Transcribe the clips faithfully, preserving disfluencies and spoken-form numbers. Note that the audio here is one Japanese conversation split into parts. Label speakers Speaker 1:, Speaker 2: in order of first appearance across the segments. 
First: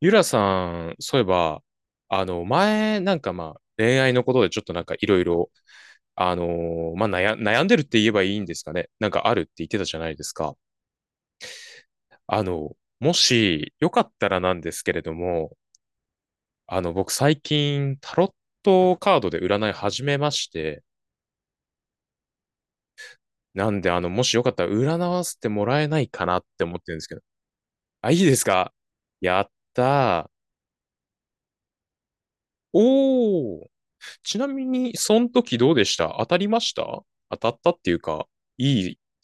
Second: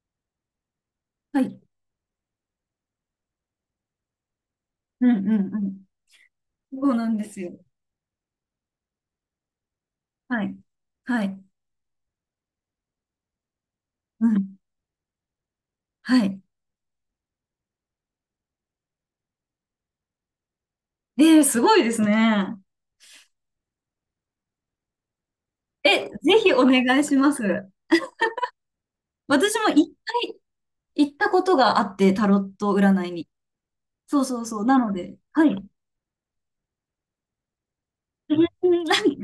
Speaker 1: ゆらさん、そういえ
Speaker 2: はい。
Speaker 1: ば、あの、前、なんかまあ、恋愛のことでちょっとなんかい
Speaker 2: うん
Speaker 1: ろいろ、
Speaker 2: うんうん。
Speaker 1: あの
Speaker 2: そう
Speaker 1: ーま
Speaker 2: な
Speaker 1: あ
Speaker 2: んで
Speaker 1: 悩、
Speaker 2: すよ。
Speaker 1: 悩んでるって言えばいいんですかね。なんかあるって言ってたじゃないです
Speaker 2: は
Speaker 1: か。
Speaker 2: い。はい。
Speaker 1: あの、もし、よかっ
Speaker 2: う
Speaker 1: たらな
Speaker 2: ん。
Speaker 1: んですけれども、
Speaker 2: はい。
Speaker 1: あの、僕最近、タロットカードで占い始めまして、
Speaker 2: ええ、すごいですね。
Speaker 1: なんで、あの、もしよかったら占わせてもらえない
Speaker 2: え、ぜ
Speaker 1: かなっ
Speaker 2: ひ
Speaker 1: て
Speaker 2: お
Speaker 1: 思ってるん
Speaker 2: 願
Speaker 1: で
Speaker 2: い
Speaker 1: すけ
Speaker 2: し
Speaker 1: ど。
Speaker 2: ます。
Speaker 1: あ、いいですか？やっ
Speaker 2: 私も
Speaker 1: た
Speaker 2: い、
Speaker 1: ー。
Speaker 2: 行ったことがあって、タロット占いに。
Speaker 1: おー。
Speaker 2: そう
Speaker 1: ち
Speaker 2: そ
Speaker 1: な
Speaker 2: うそう。
Speaker 1: み
Speaker 2: なの
Speaker 1: に、
Speaker 2: で、
Speaker 1: その
Speaker 2: はい。
Speaker 1: 時 どうでした？当たりました？当たったっていうか、
Speaker 2: うん、
Speaker 1: いい。
Speaker 2: なん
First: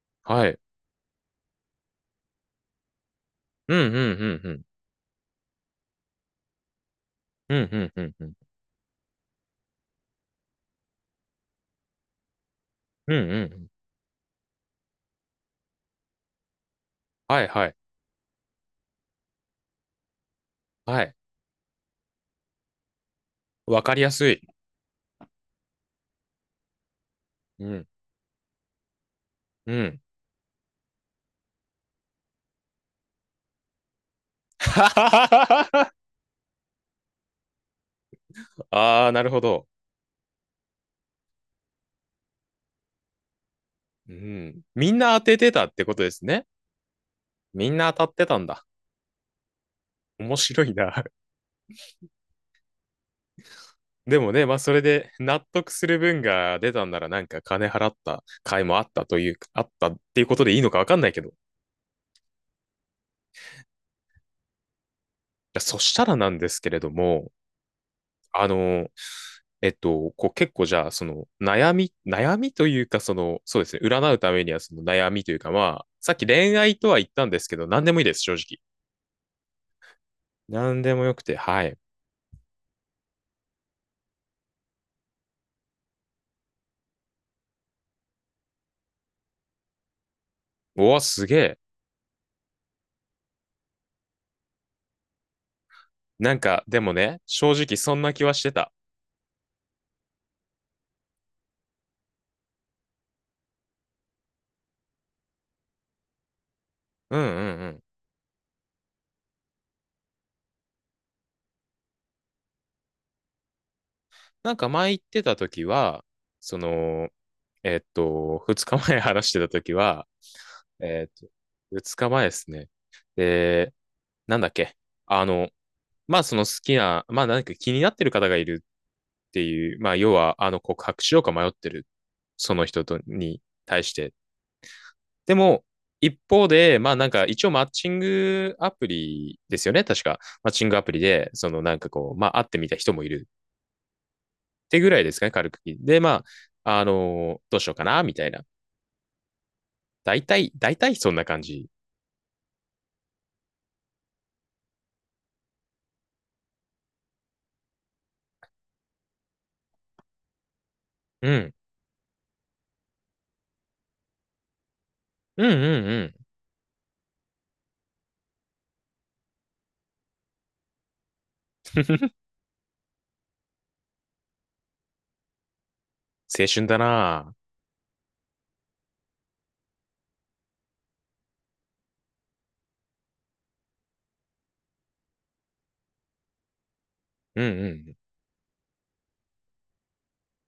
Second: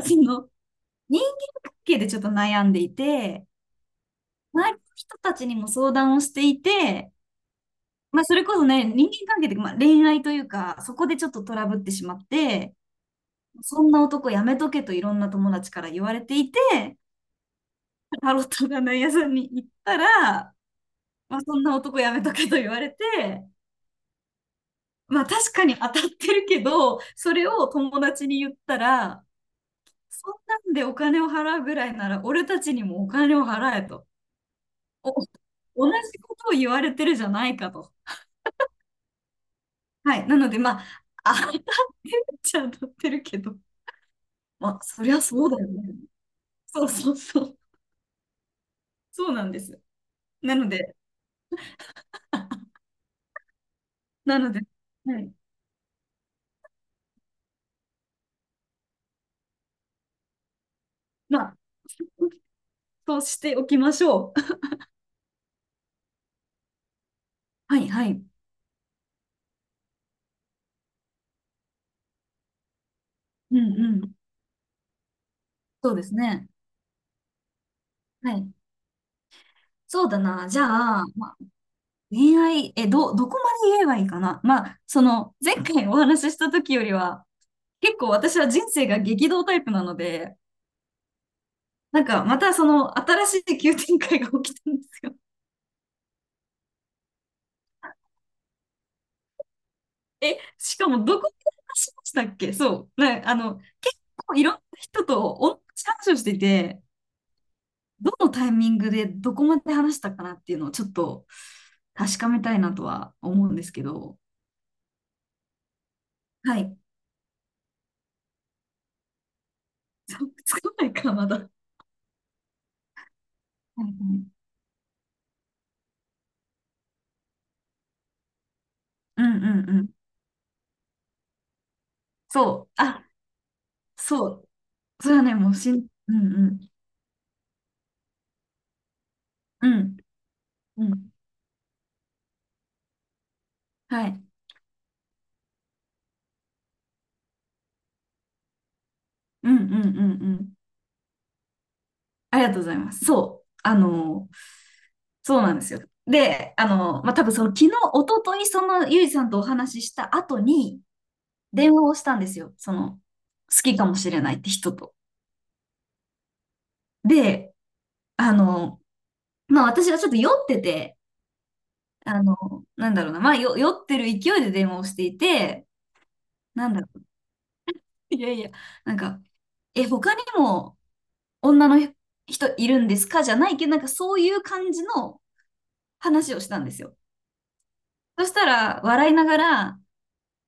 Speaker 2: か、そ
Speaker 1: は
Speaker 2: の、
Speaker 1: い。
Speaker 2: 人間関係でちょっと悩んでいて、
Speaker 1: うんうんうんう
Speaker 2: 周
Speaker 1: ん。
Speaker 2: りの人たちにも相談をしていて、
Speaker 1: うんうんうん
Speaker 2: ま
Speaker 1: う
Speaker 2: あ、
Speaker 1: ん。
Speaker 2: それこそね、人間関係で、まあ、恋愛というか、そこでちょっとトラブってしまって、
Speaker 1: うんうんうん。
Speaker 2: そんな男やめとけといろんな友達から言われていて、
Speaker 1: はいはい。
Speaker 2: タロット占い屋さんに行ったら、
Speaker 1: はい。
Speaker 2: まあ、そんな男やめとけと言われて、
Speaker 1: わかりやすい。
Speaker 2: まあ確かに当たってるけど、それ
Speaker 1: う
Speaker 2: を
Speaker 1: ん。
Speaker 2: 友達に言ったら、
Speaker 1: うん。
Speaker 2: そんなんでお金を払うぐらいなら俺たちにもお金を払えと。お、同じことを言われてるじゃないかと。
Speaker 1: ああ、なるほど。
Speaker 2: はい。なのでまあ、当たってるっちゃ当たってるけど、
Speaker 1: うん。
Speaker 2: まあ
Speaker 1: みん
Speaker 2: そり
Speaker 1: な
Speaker 2: ゃ
Speaker 1: 当て
Speaker 2: そう
Speaker 1: て
Speaker 2: だ
Speaker 1: た
Speaker 2: よ
Speaker 1: ってこ
Speaker 2: ね。
Speaker 1: とですね。
Speaker 2: そうそうそう。
Speaker 1: みんな当たってたんだ。
Speaker 2: そうなんです。
Speaker 1: 面
Speaker 2: な
Speaker 1: 白
Speaker 2: の
Speaker 1: いな。
Speaker 2: で、
Speaker 1: でも
Speaker 2: な
Speaker 1: ね、
Speaker 2: の
Speaker 1: まあ
Speaker 2: で、
Speaker 1: それで
Speaker 2: はい、
Speaker 1: 納得する分が出たんならなんか金払った回もあったという、あったっていうことでいいのかわかんないけど。い
Speaker 2: まあ、としておきましょう。
Speaker 1: やそしたらなんですけれども、
Speaker 2: はいはい。
Speaker 1: あの、えっと、こう結構じゃあ、その悩み、悩みというか、その、
Speaker 2: うん
Speaker 1: そうですね、
Speaker 2: うん。
Speaker 1: 占うためにはその悩みというか、まあ、
Speaker 2: そうで
Speaker 1: さ
Speaker 2: す
Speaker 1: っき
Speaker 2: ね。
Speaker 1: 恋愛とは言ったんですけど、何でもいいです、
Speaker 2: は
Speaker 1: 正
Speaker 2: い。
Speaker 1: 直。
Speaker 2: そうだな。じゃ
Speaker 1: 何でも
Speaker 2: あ、
Speaker 1: よく
Speaker 2: ま
Speaker 1: て、
Speaker 2: あ、
Speaker 1: はい。
Speaker 2: 恋愛、え、ど、どこまで言えばいいかな。まあ、その、前回お話しした時よりは、結構私は人生が激動タイプなので、
Speaker 1: おわ、すげえ。
Speaker 2: なんかまたその新しい急展開が起きたんですよ。
Speaker 1: なんか、でもね、正直そんな気はしてた。
Speaker 2: え、しかもどこで話しましたっけ。そう、ね、あの、結構いろんな人と同じ話をしていて、
Speaker 1: うんうんうん。
Speaker 2: どのタイミングでどこまで話したかなっていうのをちょっと確かめたいなとは思うんですけど、
Speaker 1: なんか前言ってた時は、そ
Speaker 2: はい。
Speaker 1: の、えっと、二日前話してた時は、
Speaker 2: つつかない
Speaker 1: えっ
Speaker 2: か、ま
Speaker 1: と、
Speaker 2: だ。は
Speaker 1: 二日前ですね。で、
Speaker 2: いは
Speaker 1: な
Speaker 2: い、
Speaker 1: んだっけ。あの、まあその好きな、まあ何か気になってる方がいる
Speaker 2: うん
Speaker 1: っ
Speaker 2: う
Speaker 1: て
Speaker 2: ん
Speaker 1: いう、
Speaker 2: うん。
Speaker 1: まあ、要は、あの、告白しようか迷ってる、そ
Speaker 2: そ
Speaker 1: の
Speaker 2: う。
Speaker 1: 人と
Speaker 2: あ、
Speaker 1: に対して。
Speaker 2: そう。それは
Speaker 1: で
Speaker 2: ね、もう
Speaker 1: も、
Speaker 2: しん、う
Speaker 1: 一
Speaker 2: ん
Speaker 1: 方
Speaker 2: うん。
Speaker 1: で、まあなんか一応マッチングアプリです
Speaker 2: う
Speaker 1: よね、
Speaker 2: ん、
Speaker 1: 確か。マッチングア
Speaker 2: う
Speaker 1: プリ
Speaker 2: ん。
Speaker 1: で、そのなんかこう、まあ会ってみた人もいる
Speaker 2: はい。
Speaker 1: ってぐらいですかね、軽く。で、まあ、あのーどうしようかな、みたいな。
Speaker 2: うんうんう
Speaker 1: 大
Speaker 2: んう
Speaker 1: 体、
Speaker 2: ん。
Speaker 1: 大体そんな感じ。
Speaker 2: ありがとうございます。そう。あの、そうなんですよ。で、あの、まあ、多分その昨日、一昨日そのゆいさんとお話しした後に
Speaker 1: うん。
Speaker 2: 電話をしたんですよ。その、好きかもしれないって人と。
Speaker 1: うんうんうん。
Speaker 2: で、あの、まあ私はちょっと酔ってて、あの、なんだろうな、まあよ酔ってる勢いで電話をしていて、
Speaker 1: 青春
Speaker 2: なん
Speaker 1: だ
Speaker 2: だろ
Speaker 1: な。
Speaker 2: う、いやいや、なんか、え、他にも女の人いるんですかじゃないけど、なんかそういう感じの話をしたんですよ。
Speaker 1: うんうん。
Speaker 2: そしたら、笑いながら、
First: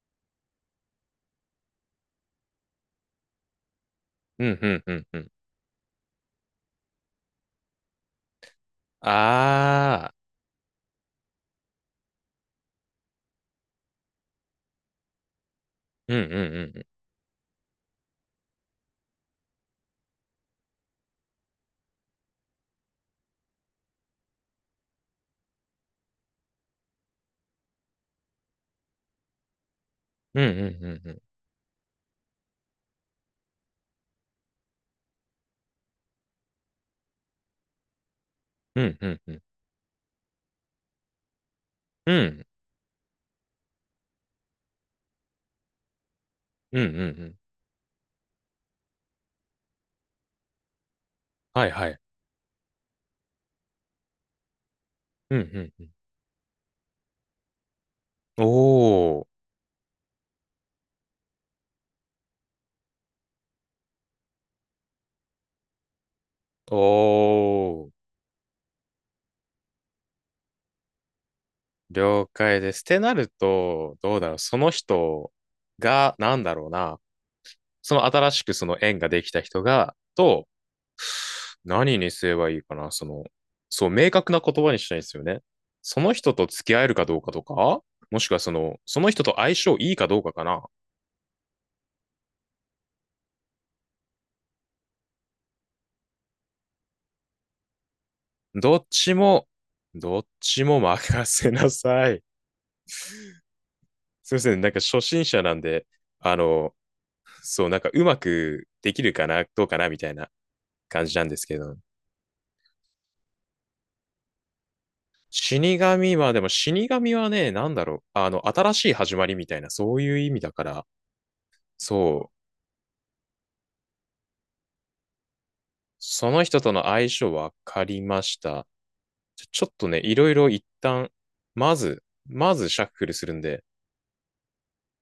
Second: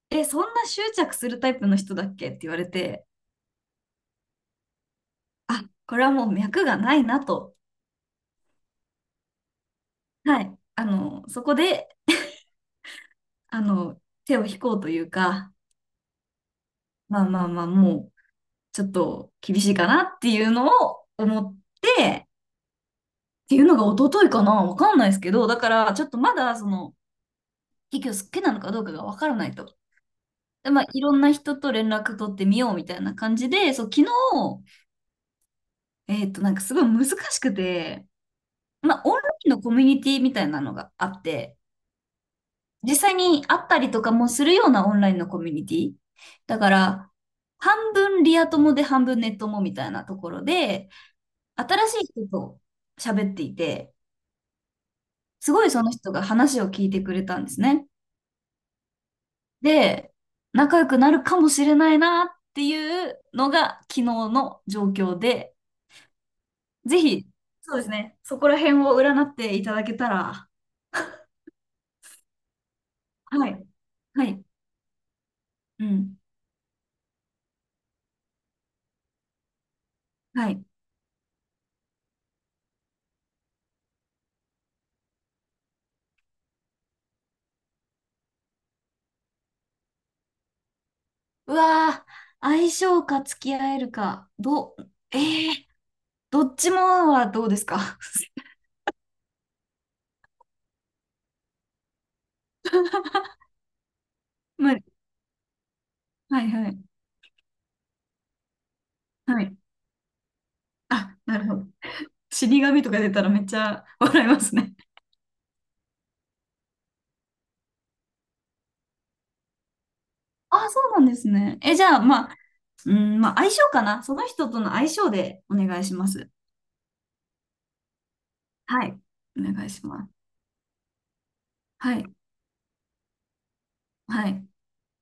Speaker 2: え、そんな執着するタイプの人だっけって言われて、
Speaker 1: うんうんうんうん。
Speaker 2: あ、これはもう脈がないなと。
Speaker 1: ああ。
Speaker 2: はい。あの、そこで、あの、手を引こうというか、
Speaker 1: うんうんうん。
Speaker 2: まあまあまあ、もう、ちょっと厳しいかなっていうのを思って、っていうのが一昨日かな、わかんないですけど、だからちょっとまだその、結局好きなのかどうかがわからないと。
Speaker 1: うんう
Speaker 2: で、ま
Speaker 1: ん
Speaker 2: あ、
Speaker 1: う
Speaker 2: い
Speaker 1: んう
Speaker 2: ろん
Speaker 1: ん。
Speaker 2: な人と連絡取ってみようみたいな感じで、そう、昨日、えっと、なんかすごい難しくて、
Speaker 1: う
Speaker 2: ま
Speaker 1: ん
Speaker 2: あ、
Speaker 1: う
Speaker 2: オン
Speaker 1: ん
Speaker 2: ラ
Speaker 1: うん。
Speaker 2: インのコミュニティみたいなのがあって、
Speaker 1: うん
Speaker 2: 実際に会ったりとかもするようなオンラインのコミュニティ。だか
Speaker 1: うんうんう
Speaker 2: ら、
Speaker 1: ん。
Speaker 2: 半分リア友で半分ネッ友みたいなところで、
Speaker 1: はいは
Speaker 2: 新し
Speaker 1: い。
Speaker 2: い人と喋っていて、
Speaker 1: うん
Speaker 2: すごい
Speaker 1: う
Speaker 2: そ
Speaker 1: ん
Speaker 2: の人が話を聞いてくれたんですね。
Speaker 1: うん。おー、
Speaker 2: で、仲良くなるかもしれないなっていうのが昨日の状況で、
Speaker 1: お
Speaker 2: ぜひ、そうです
Speaker 1: ー、
Speaker 2: ね、そこら辺を占っていただけたら、
Speaker 1: 了解です。ってなる
Speaker 2: はい、
Speaker 1: と、どう
Speaker 2: は
Speaker 1: だろう。
Speaker 2: い、
Speaker 1: その人
Speaker 2: う
Speaker 1: が、
Speaker 2: ん、
Speaker 1: なんだろうな。その新しくその縁ができた人が、と、
Speaker 2: はい。
Speaker 1: 何にすればいいかな。その、そう、明確な言葉にしたいんですよね。その人と付き合えるかどうかとか、もしくはその、その人と相性いいかどうかかな。
Speaker 2: うわー、相性か付き合えるか、どう、えー、どっちもはどうですか？
Speaker 1: どっちも、どっちも任せなさい。すいませ ん。なん
Speaker 2: ま
Speaker 1: か初
Speaker 2: あ
Speaker 1: 心者なんで、あ
Speaker 2: はい、は
Speaker 1: の、
Speaker 2: い、
Speaker 1: そう、なんかうまくできるか
Speaker 2: は
Speaker 1: な、
Speaker 2: い。
Speaker 1: どうかな、みたいな感じ
Speaker 2: あ、
Speaker 1: なんで
Speaker 2: な
Speaker 1: す
Speaker 2: るほ
Speaker 1: け
Speaker 2: ど。
Speaker 1: ど。
Speaker 2: 死神とか出たらめっちゃ笑いますね。
Speaker 1: 死神は、でも死神はね、なんだろう、あの、新しい始まりみたいな、そういう意味だか
Speaker 2: あ、そ
Speaker 1: ら、
Speaker 2: うなんですね。え、じゃあ、ま
Speaker 1: そ
Speaker 2: あ、
Speaker 1: う、
Speaker 2: うん、まあ、相性かな。その人との相性でお願いしま
Speaker 1: そ
Speaker 2: す。
Speaker 1: の人との相性分かりました。
Speaker 2: はい。お
Speaker 1: ちょち
Speaker 2: 願
Speaker 1: ょ
Speaker 2: い
Speaker 1: っ
Speaker 2: し
Speaker 1: とね、
Speaker 2: ます。
Speaker 1: いろいろ一旦、ま
Speaker 2: は
Speaker 1: ず、
Speaker 2: い。
Speaker 1: まずシャッフルするんで、
Speaker 2: はい。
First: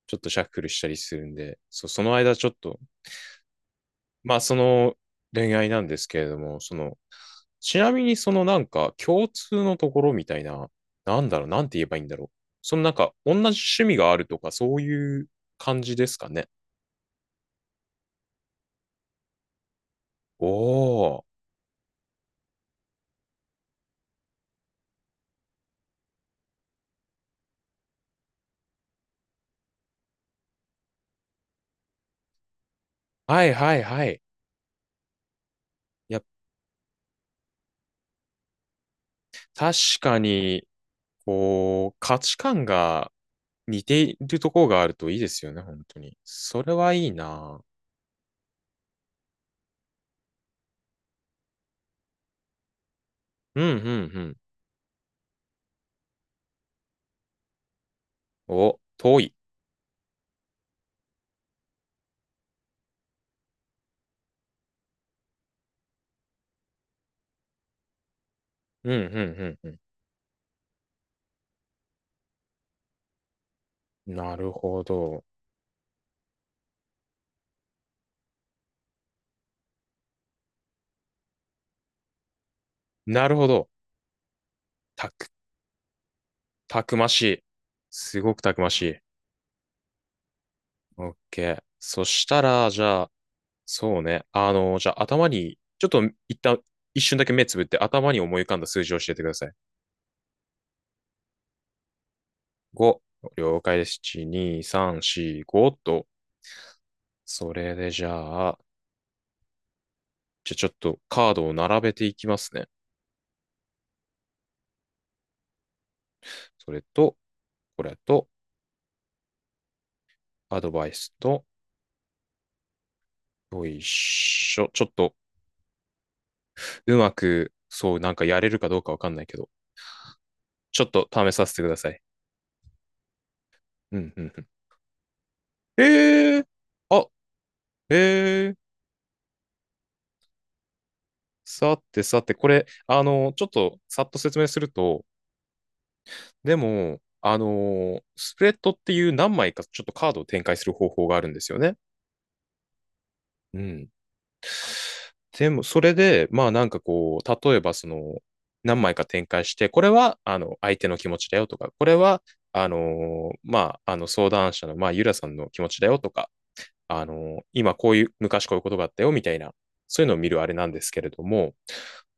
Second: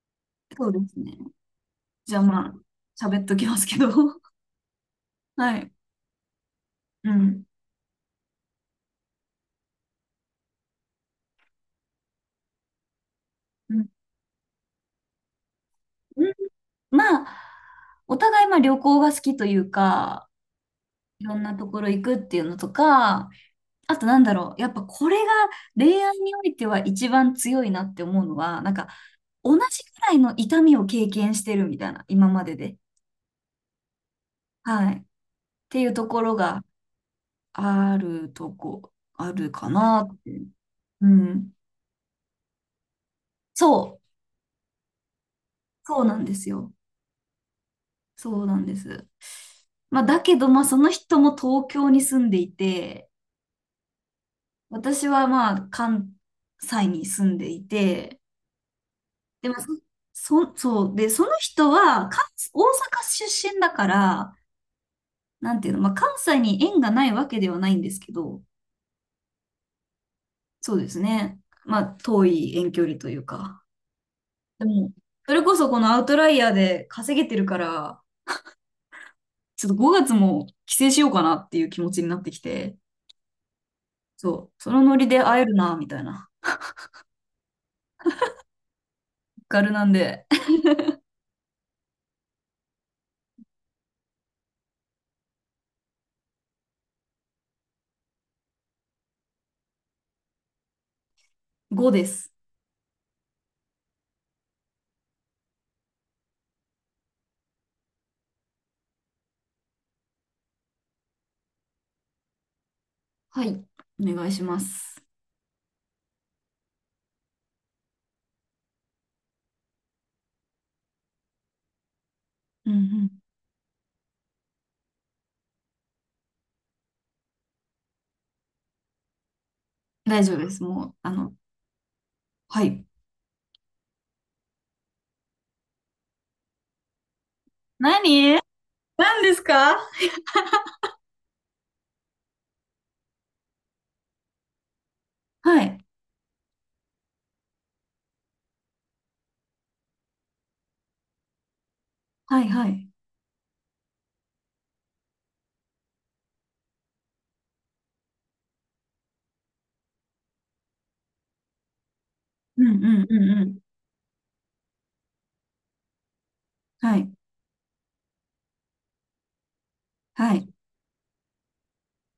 Speaker 1: ちょっとシャッフ
Speaker 2: そ
Speaker 1: ル
Speaker 2: うで
Speaker 1: したり
Speaker 2: すね。
Speaker 1: するんで、そう、その
Speaker 2: じゃあ、
Speaker 1: 間ち
Speaker 2: ま
Speaker 1: ょっと、
Speaker 2: あ、喋っときますけど。
Speaker 1: まあその恋
Speaker 2: は
Speaker 1: 愛
Speaker 2: い。
Speaker 1: なんですけれども、その
Speaker 2: うん。
Speaker 1: ちなみにそのなんか共通のところみたいな、なんだろう、なんて言えばいいんだろう。そのなんか同じ
Speaker 2: う
Speaker 1: 趣
Speaker 2: ん。
Speaker 1: 味があるとかそういう感じですか
Speaker 2: うん、
Speaker 1: ね。
Speaker 2: まあ、お互い、まあ、旅行が好きというか、
Speaker 1: お
Speaker 2: いろ
Speaker 1: ー。
Speaker 2: んなところ行くっていうのとか、あと、なんだろう。やっぱ、これが恋愛においては一番強いなって思うのは、なんか、同じくらいの痛みを経験してるみたいな、今までで。
Speaker 1: はいはいはい。
Speaker 2: はい。ていうと
Speaker 1: いや、
Speaker 2: ころがあるとこ、あるか
Speaker 1: 確
Speaker 2: なっ
Speaker 1: か
Speaker 2: て。
Speaker 1: に、
Speaker 2: うん。
Speaker 1: こう、価値観が似
Speaker 2: そう、
Speaker 1: ているところがあるといいですよね、本当
Speaker 2: そうな
Speaker 1: に。
Speaker 2: んです
Speaker 1: そ
Speaker 2: よ。
Speaker 1: れはいいな。
Speaker 2: そうなんです。まあ、だけど、まあ、その人も東京に住んでいて、
Speaker 1: うんうんうん。
Speaker 2: 私はまあ、関西に住んでいて、
Speaker 1: お、遠い。
Speaker 2: でも、まあそ、そそう、で、その人は関、大阪出身だから、なんていうの、まあ、関西に縁がないわけではないんですけど、
Speaker 1: うんうんうん
Speaker 2: そうですね。まあ、遠い遠距離というか。
Speaker 1: うん。なる
Speaker 2: で
Speaker 1: ほ
Speaker 2: も、
Speaker 1: ど。
Speaker 2: それこそこのアウトライヤーで稼げてるから、ちょっとごがつも帰省しようかなっていう気持ちになってきて、
Speaker 1: なるほど。
Speaker 2: そう、そのノリ
Speaker 1: た
Speaker 2: で
Speaker 1: く、
Speaker 2: 会えるな、みたいな。
Speaker 1: たくましい。すごくたくましい。
Speaker 2: ガルなんで、
Speaker 1: オッケーそしたら、じゃあ、そうね。あの、じゃあ頭に、ちょっと一旦、一瞬だけ目つぶって頭に思い浮かんだ数字を教えてください。
Speaker 2: ごです。
Speaker 1: ご。了解です。いち、に、さん、よん、ごと。それでじゃあ、じゃあちょっとカードを並べていきますね。
Speaker 2: はい、お願いします。
Speaker 1: それと、これと、アドバイスと、
Speaker 2: うんうん。
Speaker 1: よいしょ。ちょっと、うまく、そう、なんかやれるかどうかわかんないけど、
Speaker 2: 大丈夫です。
Speaker 1: ちょ
Speaker 2: も
Speaker 1: っ
Speaker 2: う、
Speaker 1: と
Speaker 2: あ
Speaker 1: 試
Speaker 2: の、
Speaker 1: させてください。
Speaker 2: はい。
Speaker 1: うん、うん、うん。えー、あ、
Speaker 2: 何
Speaker 1: えー、
Speaker 2: 何ですか？
Speaker 1: さてさて、これ、あの、ちょっとさっと説明すると、
Speaker 2: はい、
Speaker 1: でも、あの、スプレッドっていう何枚かちょっとカードを展開する方法があるんですよね。
Speaker 2: はい、はい。
Speaker 1: うん。でも、それで、まあなんかこう、例えばその、何枚か展開して、これは、あの、相手の気持ちだよとか、これは、
Speaker 2: う
Speaker 1: あ
Speaker 2: んうんう
Speaker 1: の、
Speaker 2: んうん。
Speaker 1: まあ、あの、相談者の、まあ、ゆらさんの気持ちだよとか、
Speaker 2: は
Speaker 1: あ
Speaker 2: い、
Speaker 1: の、今こういう、昔こういうことがあったよ、みたいな、そういうのを見
Speaker 2: は
Speaker 1: るあれ
Speaker 2: い、
Speaker 1: なんですけれども、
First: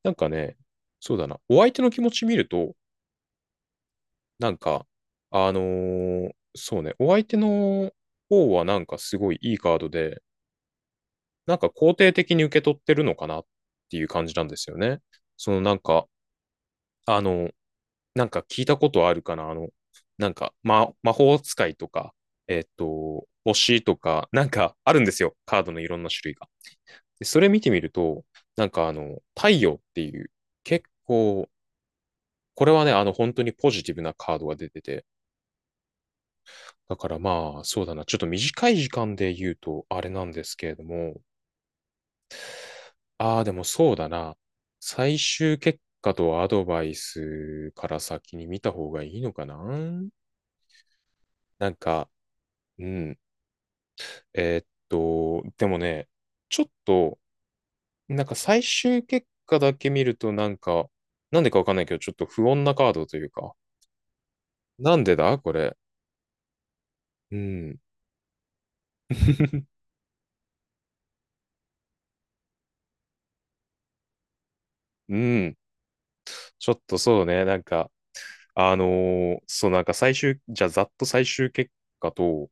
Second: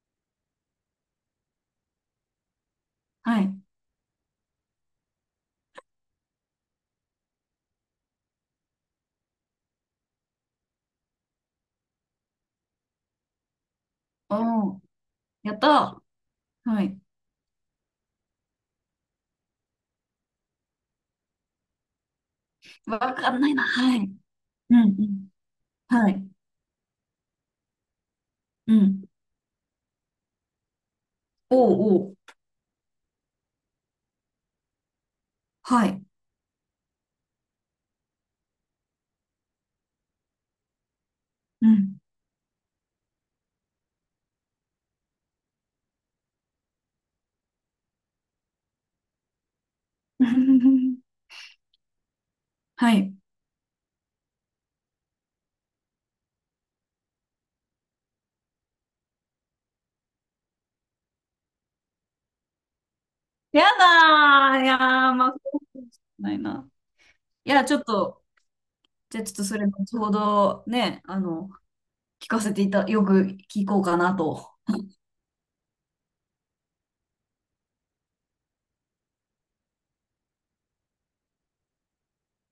Speaker 1: なんかね、そうだな、お相手の気持ち見ると、
Speaker 2: はい。
Speaker 1: なんか、あのーそうね、お相手の方はなんかすごいいいカードで、なんか肯定的に受け取ってるのかなっていう感じなんですよ
Speaker 2: おー、
Speaker 1: ね。そ
Speaker 2: やっ
Speaker 1: のなん
Speaker 2: た
Speaker 1: か、
Speaker 2: ー。はい。
Speaker 1: あの、なんか聞いたことあるかな、あの、なんか、ま、魔法使いとか、えっ
Speaker 2: わ
Speaker 1: と、
Speaker 2: かんないな。
Speaker 1: 星と
Speaker 2: はい。
Speaker 1: か、なん
Speaker 2: う
Speaker 1: か
Speaker 2: ん
Speaker 1: ある
Speaker 2: う
Speaker 1: んです
Speaker 2: ん。
Speaker 1: よ、カードのいろん
Speaker 2: は
Speaker 1: な
Speaker 2: い。
Speaker 1: 種類が。でそれ見てみると、なん
Speaker 2: う
Speaker 1: かあ
Speaker 2: ん。
Speaker 1: の、太陽っていう、結構、
Speaker 2: おうおう。
Speaker 1: これはね、あの、本当にポジティブなカードが出てて、
Speaker 2: はい。
Speaker 1: だからまあ、そうだな、ちょっと短い時間で言うと、あれなんですけれども、
Speaker 2: うん。
Speaker 1: ああ、でもそうだな、最終結果とアドバイスから先に見た方がいいのかな？ なんか、う
Speaker 2: はい。
Speaker 1: ん、えーっと、でもね、ちょっと、なんか最終結果だけ見ると、なんか、なんでかわかんないけど、ちょっと不穏なカードというか、
Speaker 2: やだー。いやー、
Speaker 1: なんで
Speaker 2: まあ、
Speaker 1: だこれ。
Speaker 2: ないな。
Speaker 1: う
Speaker 2: いや、ち
Speaker 1: ん。
Speaker 2: ょっと、じゃあちょっとそれ後ほどね、あの、聞かせていた、よく聞こうかなと。
Speaker 1: うん。ちょっとそうね。なんか、あのーそう、なんか最終、じゃあざっと最終結果と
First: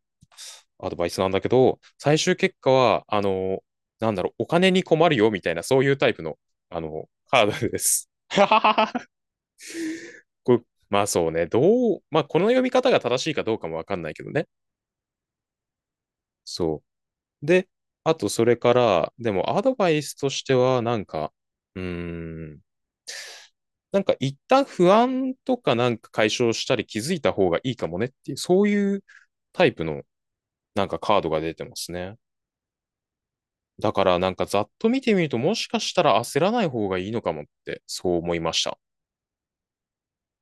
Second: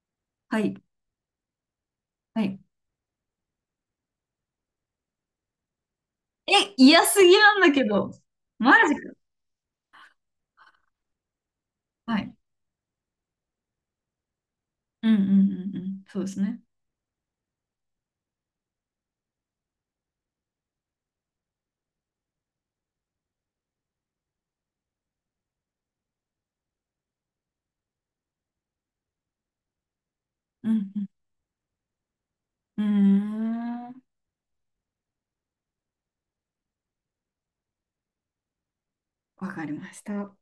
Speaker 2: はい。
Speaker 1: アドバイスなんだけど、最終
Speaker 2: は
Speaker 1: 結
Speaker 2: い。
Speaker 1: 果は、あのーなんだろう、お金に困るよみたいな、そういうタイプの、
Speaker 2: え、
Speaker 1: あ
Speaker 2: 嫌
Speaker 1: の
Speaker 2: すぎ
Speaker 1: カ
Speaker 2: なん
Speaker 1: ード
Speaker 2: だ
Speaker 1: で
Speaker 2: け
Speaker 1: す。
Speaker 2: ど。
Speaker 1: ははは
Speaker 2: マジか。
Speaker 1: はこうまあそうね。どう、
Speaker 2: は
Speaker 1: まあ
Speaker 2: い。
Speaker 1: この読み方が正しいかどうかもわかんないけどね。
Speaker 2: うんうんうんうん。そうですね。
Speaker 1: そう。で、あとそれから、でもアドバイスとしては、なんか、うーん、なんか一旦不安とかなんか解消したり気づいた方がいいかもねっていう、そういうタイプの
Speaker 2: う
Speaker 1: なんか
Speaker 2: ん
Speaker 1: カードが出てますね。
Speaker 2: うん。うー
Speaker 1: だ
Speaker 2: ん。
Speaker 1: からなんかざっと見てみるともしかしたら焦らない方がいいのかもってそう思いました。
Speaker 2: わかりました。